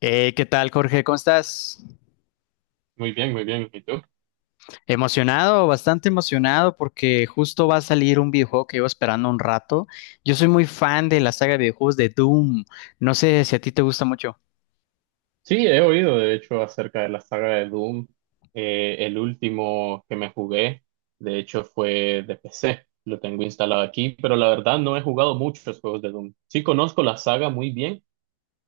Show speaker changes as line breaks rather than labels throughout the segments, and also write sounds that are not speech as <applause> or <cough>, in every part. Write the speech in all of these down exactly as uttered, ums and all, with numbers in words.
Eh, ¿qué tal, Jorge? ¿Cómo estás?
Muy bien, muy bien. ¿Y tú?
Emocionado, bastante emocionado porque justo va a salir un videojuego que llevo esperando un rato. Yo soy muy fan de la saga de videojuegos de Doom. No sé si a ti te gusta mucho.
Sí, he oído de hecho acerca de la saga de Doom. Eh, el último que me jugué, de hecho, fue de P C. Lo tengo instalado aquí, pero la verdad no he jugado muchos juegos de Doom. Sí conozco la saga muy bien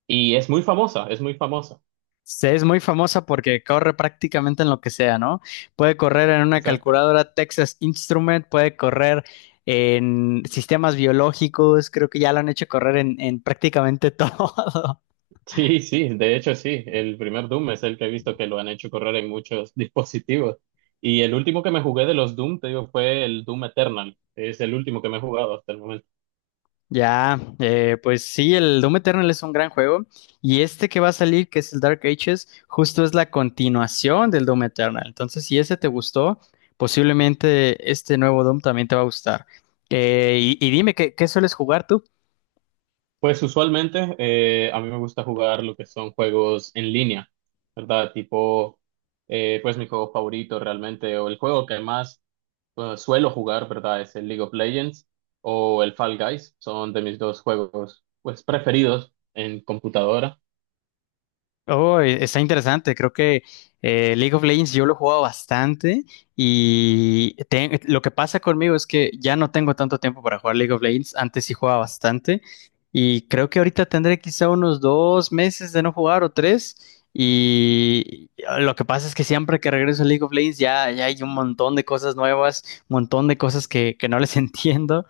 y es muy famosa, es muy famosa.
Se- Es muy famosa porque corre prácticamente en lo que sea, ¿no? Puede correr en una
Exacto. <laughs>
calculadora Texas Instrument, puede correr en sistemas biológicos, creo que ya lo han hecho correr en, en prácticamente <laughs> todo.
Sí, sí, de hecho sí. El primer Doom es el que he visto que lo han hecho correr en muchos <laughs> dispositivos. Y el último que me jugué de los Doom, te digo, fue el Doom Eternal. Es el último que me he jugado hasta el momento.
Ya, eh, pues sí, el Doom Eternal es un gran juego y este que va a salir, que es el Dark Ages, justo es la continuación del Doom Eternal. Entonces, si ese te gustó, posiblemente este nuevo Doom también te va a gustar. Eh, y, y dime, ¿qué, qué sueles jugar tú?
Pues usualmente eh, a mí me gusta jugar lo que son juegos en línea, ¿verdad? Tipo, eh, pues mi juego favorito realmente, o el juego que más eh, suelo jugar, ¿verdad? Es el League of Legends o el Fall Guys, son de mis dos juegos pues preferidos en computadora.
Oh, e- está interesante. Creo que eh, League of Legends yo lo he jugado bastante y te- lo que pasa conmigo es que ya no tengo tanto tiempo para jugar League of Legends. Antes sí jugaba bastante y creo que ahorita tendré quizá unos dos meses de no jugar o tres. Y ah, lo que pasa es que siempre que regreso a League of Legends ya, ya hay un montón de cosas nuevas, un montón de cosas que, que no les <laughs> entiendo.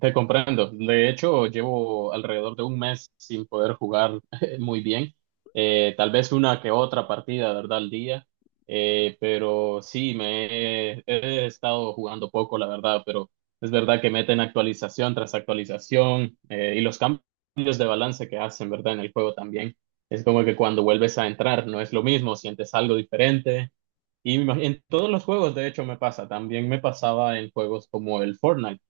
Te comprendo. De hecho, llevo alrededor de un mes sin poder jugar <laughs> muy bien. Eh, tal vez una que otra partida, ¿verdad? Al día. Eh, pero sí, me he, he estado jugando poco, la verdad. Pero es verdad que meten actualización tras actualización eh, y los cambios de balance que hacen, ¿verdad? En el juego también. Es como que cuando vuelves a entrar no es lo mismo, sientes algo diferente. Y me imag- en todos los juegos, de hecho, me pasa. También me pasaba en juegos como el Fortnite.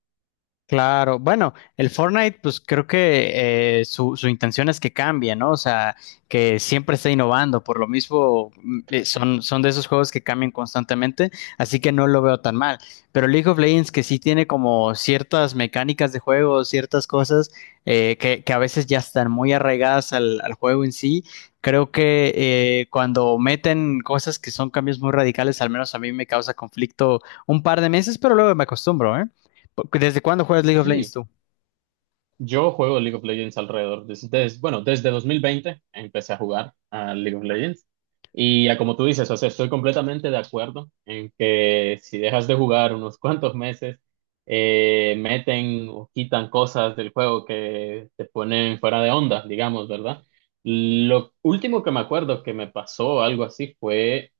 Claro, bueno, el Fortnite, pues creo que eh, su, su intención es que cambie, ¿no? O sea, que siempre esté innovando, por lo mismo mm, eh, son, son de esos juegos que cambian constantemente, así que no lo veo tan mal. Pero League of Legends, que sí tiene como ciertas mecánicas de juego, ciertas cosas eh, que, que a veces ya están muy arraigadas al, al juego en sí, creo que eh, cuando meten cosas que son cambios muy radicales, al menos a mí me causa conflicto un par de meses, pero luego me acostumbro, ¿eh? ¿Desde cuándo juegas League of Legends
Sí.
tú?
Yo juego League of Legends alrededor, desde, bueno, desde dos mil veinte empecé a jugar a League of Legends. Y ya como tú dices, o sea, estoy completamente de acuerdo en que si dejas de jugar unos <laughs> cuantos meses, eh, meten o quitan cosas del juego que te ponen fuera de onda, digamos, ¿verdad? Lo último que me acuerdo que me pasó algo así fue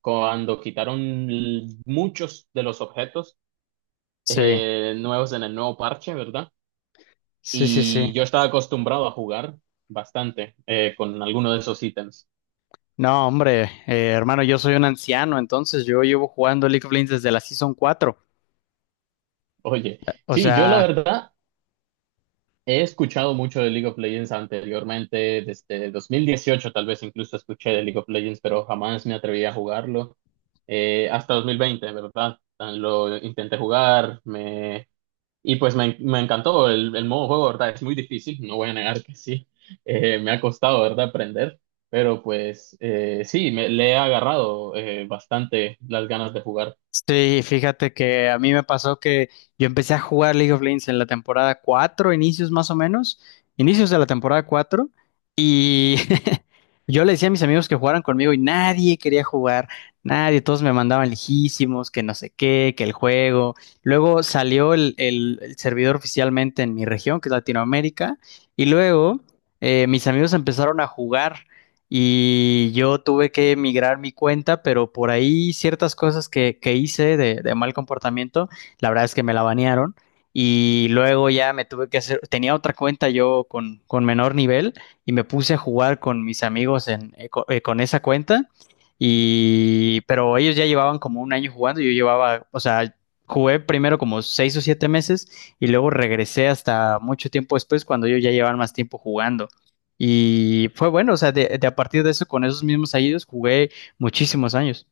cuando quitaron l- muchos de los objetos
Sí,
eh, nuevos en el nuevo parche, ¿verdad?
sí, sí, sí.
Y yo estaba acostumbrado a jugar bastante eh, con alguno de esos ítems.
No, hombre, eh, hermano, yo soy un anciano, entonces yo llevo jugando League of Legends desde la Season cuatro.
Oye,
O
sí, yo la
sea,
verdad he escuchado mucho de League of Legends anteriormente, desde dos mil dieciocho tal vez incluso escuché de League of Legends, pero jamás me atreví a jugarlo. Eh, hasta dos mil veinte, ¿verdad? Lo intenté jugar, me Y pues me, me encantó el, el modo juego, ¿verdad? Es muy difícil, no voy a negar que sí. Eh, me ha costado, ¿verdad? Aprender, pero pues eh, sí, me, le he agarrado eh, bastante las ganas de jugar.
sí, fíjate que a mí me pasó que yo empecé a jugar League of Legends en la temporada cuatro inicios más o menos, inicios de la temporada cuatro y <laughs> yo le decía a mis amigos que jugaran conmigo y nadie quería jugar, nadie, todos me mandaban lejísimos, que no sé qué, que el juego. Luego salió el, el- el servidor oficialmente en mi región, que es Latinoamérica, y luego eh, mis amigos empezaron a jugar y yo tuve que migrar mi cuenta, pero por ahí ciertas cosas que, que hice de, de mal comportamiento, la verdad es que me la banearon y luego ya me tuve que hacer, tenía otra cuenta yo con, con menor nivel y me puse a jugar con mis amigos en, eh, co- eh, con esa cuenta y, pero ellos ya llevaban como un año jugando, yo llevaba, o sea... Jugué primero como seis o siete meses y luego regresé hasta mucho tiempo después cuando ellos ya llevaban más tiempo jugando. Y fue bueno, o sea, de, de a partir de eso, con esos mismos años, jugué muchísimos años.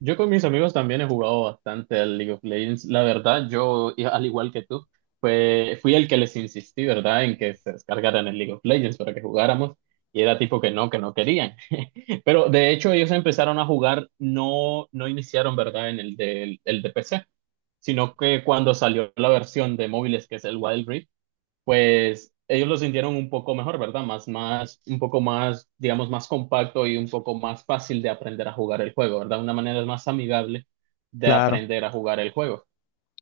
Yo con mis amigos también he jugado bastante al League of Legends. La verdad, yo, i- al igual que tú, fue fui el que les insistí, ¿verdad? En que se descargaran el League of Legends para que jugáramos. Y era tipo que no, que no querían. <laughs> Pero de hecho ellos empezaron a jugar, no, no iniciaron, ¿verdad? En el de, el de P C, sino que cuando salió la versión de móviles, que es el Wild Rift, pues ellos lo sintieron un poco mejor, ¿verdad? Más, más, un poco más, digamos, más compacto y un poco más fácil de aprender a jugar el juego, ¿verdad? Una manera más amigable de
Claro,
aprender a jugar el juego.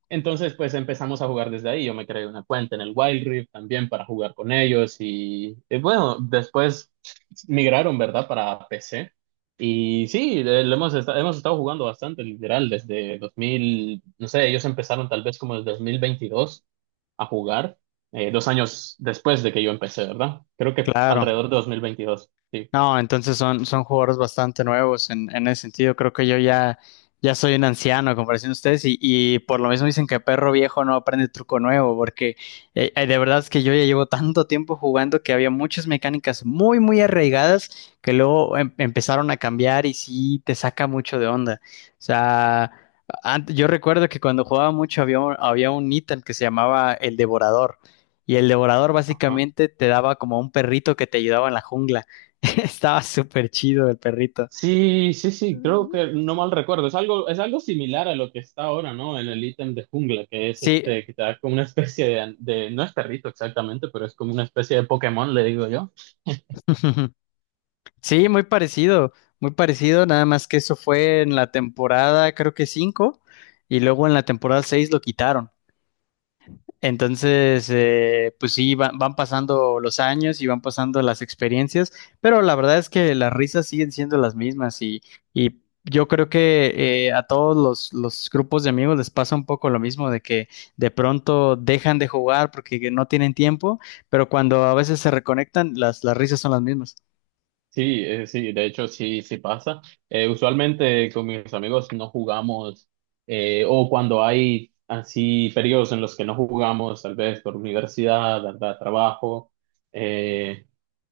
Entonces, pues empezamos a jugar desde ahí. Yo me creé una cuenta en el Wild Rift también para jugar con ellos y, eh, bueno, después migraron, ¿verdad? Para P C. Y sí, eh, lo hemos, esta- hemos estado jugando bastante, literal, desde dos mil. No sé, ellos empezaron tal vez como desde dos mil veintidós a jugar, eh, dos años después de que yo empecé, ¿verdad? Creo que
claro.
alrededor de dos mil veintidós. Sí.
No, entonces son, son jugadores bastante nuevos en, en ese sentido. Creo que yo ya, ya soy un anciano a comparación de ustedes y, y por lo mismo dicen que perro viejo no aprende truco nuevo, porque eh, eh, de verdad es que yo ya llevo tanto tiempo jugando que había muchas mecánicas muy, muy arraigadas que luego em- empezaron a cambiar y sí te saca mucho de onda. O sea, ant- yo recuerdo que cuando jugaba mucho había un, había un ítem que se llamaba el Devorador. Y el devorador básicamente te daba como un perrito que te ayudaba en la jungla. <laughs> Estaba súper chido el perrito.
Sí, sí, sí, creo que no mal recuerdo. Es algo, es algo similar a lo que está ahora, ¿no? En el ítem de jungla, que es
Sí,
este, que te da como una especie de, de- no es perrito exactamente, pero es como una especie de Pokémon, le digo yo.
<laughs> sí, muy parecido, muy parecido, nada más que eso fue en la temporada, creo que cinco, y luego en la temporada seis lo quitaron. Entonces, eh, pues sí, va- van pasando los años y van pasando las experiencias, pero la verdad es que las risas siguen siendo las mismas y, y yo creo que eh, a todos los, los grupos de amigos les pasa un poco lo mismo, de que de pronto dejan de jugar porque no tienen tiempo, pero cuando a veces se reconectan, las, las risas son las mismas.
Sí, eh, sí, de hecho sí, sí pasa. Eh, usualmente con mis amigos no jugamos, eh, o cuando hay así periodos en los que no jugamos, tal vez por universidad, andar a trabajo. eh,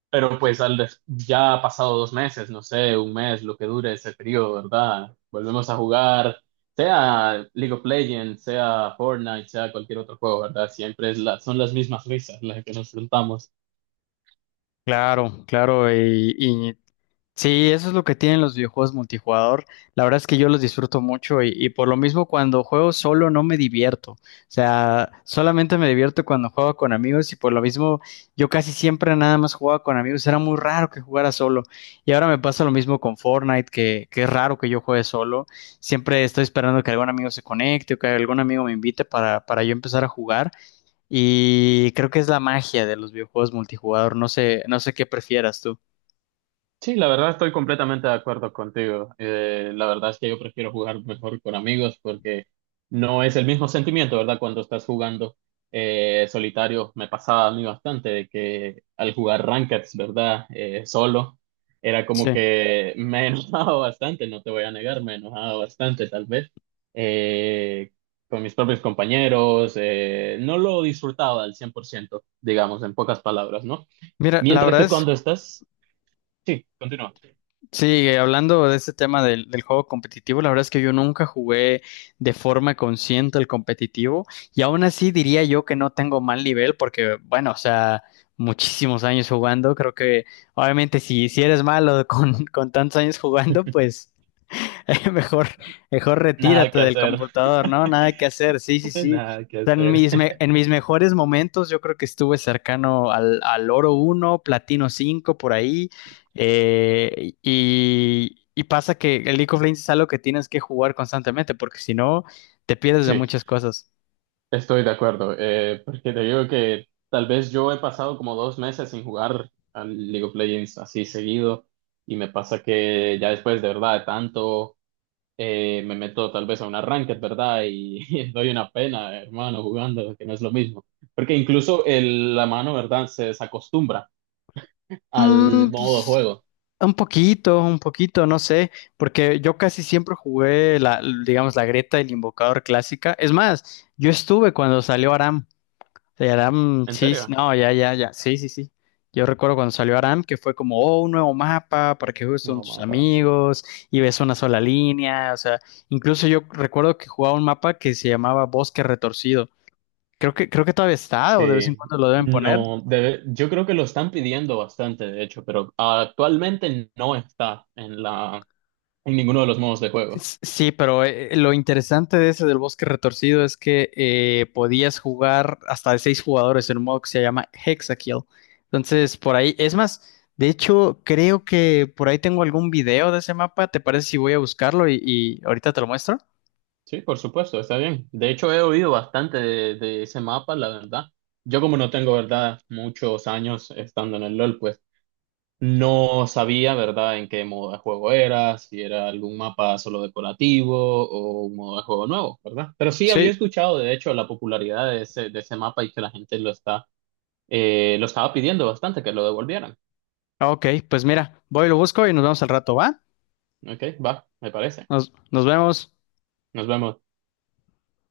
Pero pues al des- ya ha pasado dos meses, no sé, un mes, lo que dure ese periodo, ¿verdad? Volvemos a jugar, sea League of Legends, sea Fortnite, sea cualquier otro juego, ¿verdad? Siempre es la, son las mismas risas las que nos enfrentamos.
Claro, claro, y, y sí, eso es lo que tienen los videojuegos multijugador. La verdad es que yo los disfruto mucho y, y por lo mismo cuando juego solo no me divierto. O sea, solamente me divierto cuando juego con amigos y por lo mismo yo casi siempre nada más jugaba con amigos. Era muy raro que jugara solo. Y ahora me pasa lo mismo con Fortnite, que, que es raro que yo juegue solo. Siempre estoy esperando que algún amigo se conecte o que algún amigo me invite para, para yo empezar a jugar. Y creo que es la magia de los videojuegos multijugador. No sé, no sé qué prefieras tú.
Sí, la verdad estoy completamente de acuerdo contigo. Eh, la verdad es que yo prefiero jugar mejor con amigos porque no es el mismo sentimiento, ¿verdad? Cuando estás jugando eh, solitario, me pasaba a mí bastante de que al jugar rankeds, ¿verdad? Eh, solo, era como
Sí.
que me enojaba <laughs> bastante, no te voy a negar, me enojaba bastante tal vez eh, con mis propios compañeros, eh, no lo disfrutaba al cien por ciento, digamos, en pocas palabras, ¿no?
Mira, la
Mientras
verdad
que
es,
cuando estás... Sí, continúa.
sí, hablando de este tema del, del juego competitivo, la verdad es que yo nunca jugué de forma consciente el competitivo y aún así diría yo que no tengo mal nivel porque, bueno, o sea, muchísimos años jugando, creo que obviamente si, si eres malo <laughs> con, con tantos años jugando,
<laughs>
pues <laughs> mejor, mejor
Nada
retírate
que
del
hacer,
computador, ¿no? Nada que hacer, sí, sí,
<laughs>
sí.
nada que
O sea, En
hacer.
mis, me- en mis mejores momentos yo creo que estuve cercano al, al oro uno platino cinco por ahí. eh, y, y pasa que el League of Legends es algo que tienes que jugar constantemente porque si no te pierdes de
Sí,
muchas cosas.
estoy de acuerdo, eh, porque te digo que tal vez yo he pasado como dos meses sin jugar al League of Legends así seguido y me pasa que ya después de verdad de tanto eh, me meto tal vez a una ranked, ¿verdad? Y, <laughs> doy una pena, hermano, jugando, que no es lo mismo, porque incluso el, la mano, ¿verdad? Se desacostumbra al
Mm,
modo de
pues,
juego.
un poquito, un poquito, no sé, porque yo casi siempre jugué la, digamos, la Greta y el Invocador clásica. Es más, yo estuve cuando salió Aram. Sí, Aram,
¿En
sí, sí,
serio?
no, ya, ya, ya, sí, sí, sí. Yo recuerdo cuando salió Aram que fue como, oh, un nuevo mapa para que juegues con
No,
tus
mano.
amigos y ves una sola línea, o sea, incluso yo recuerdo que jugaba un mapa que se llamaba Bosque Retorcido. Creo que, creo que todavía está o de vez en
Sí,
cuando lo deben poner.
no, debe- yo creo que lo están pidiendo bastante, de hecho, pero actualmente no está en la, en ninguno de los modos de juego.
S- Sí, pero eh, eh, lo interesante de ese del bosque retorcido es que eh, podías jugar hasta de seis jugadores en un modo que se llama Hexakill. Entonces, por ahí, es más, de hecho, creo que por ahí tengo algún video de ese mapa. ¿Te parece si voy a buscarlo y, y ahorita te lo muestro?
Sí, por supuesto, está bien. De hecho, he oído bastante de, de ese mapa, la verdad. Yo como no tengo, verdad, muchos años estando en el LOL, pues no sabía, verdad, en qué modo de juego era, si era algún mapa solo decorativo o un modo de juego nuevo, ¿verdad? Pero sí había
Sí,
escuchado, de hecho, la popularidad de ese, de ese mapa y que la gente lo está Eh, lo estaba pidiendo bastante que lo devolvieran.
ok, pues mira, voy, y lo busco y nos vemos al rato, ¿va?
Ok, va, me parece.
Nos, nos vemos.
Nos vemos.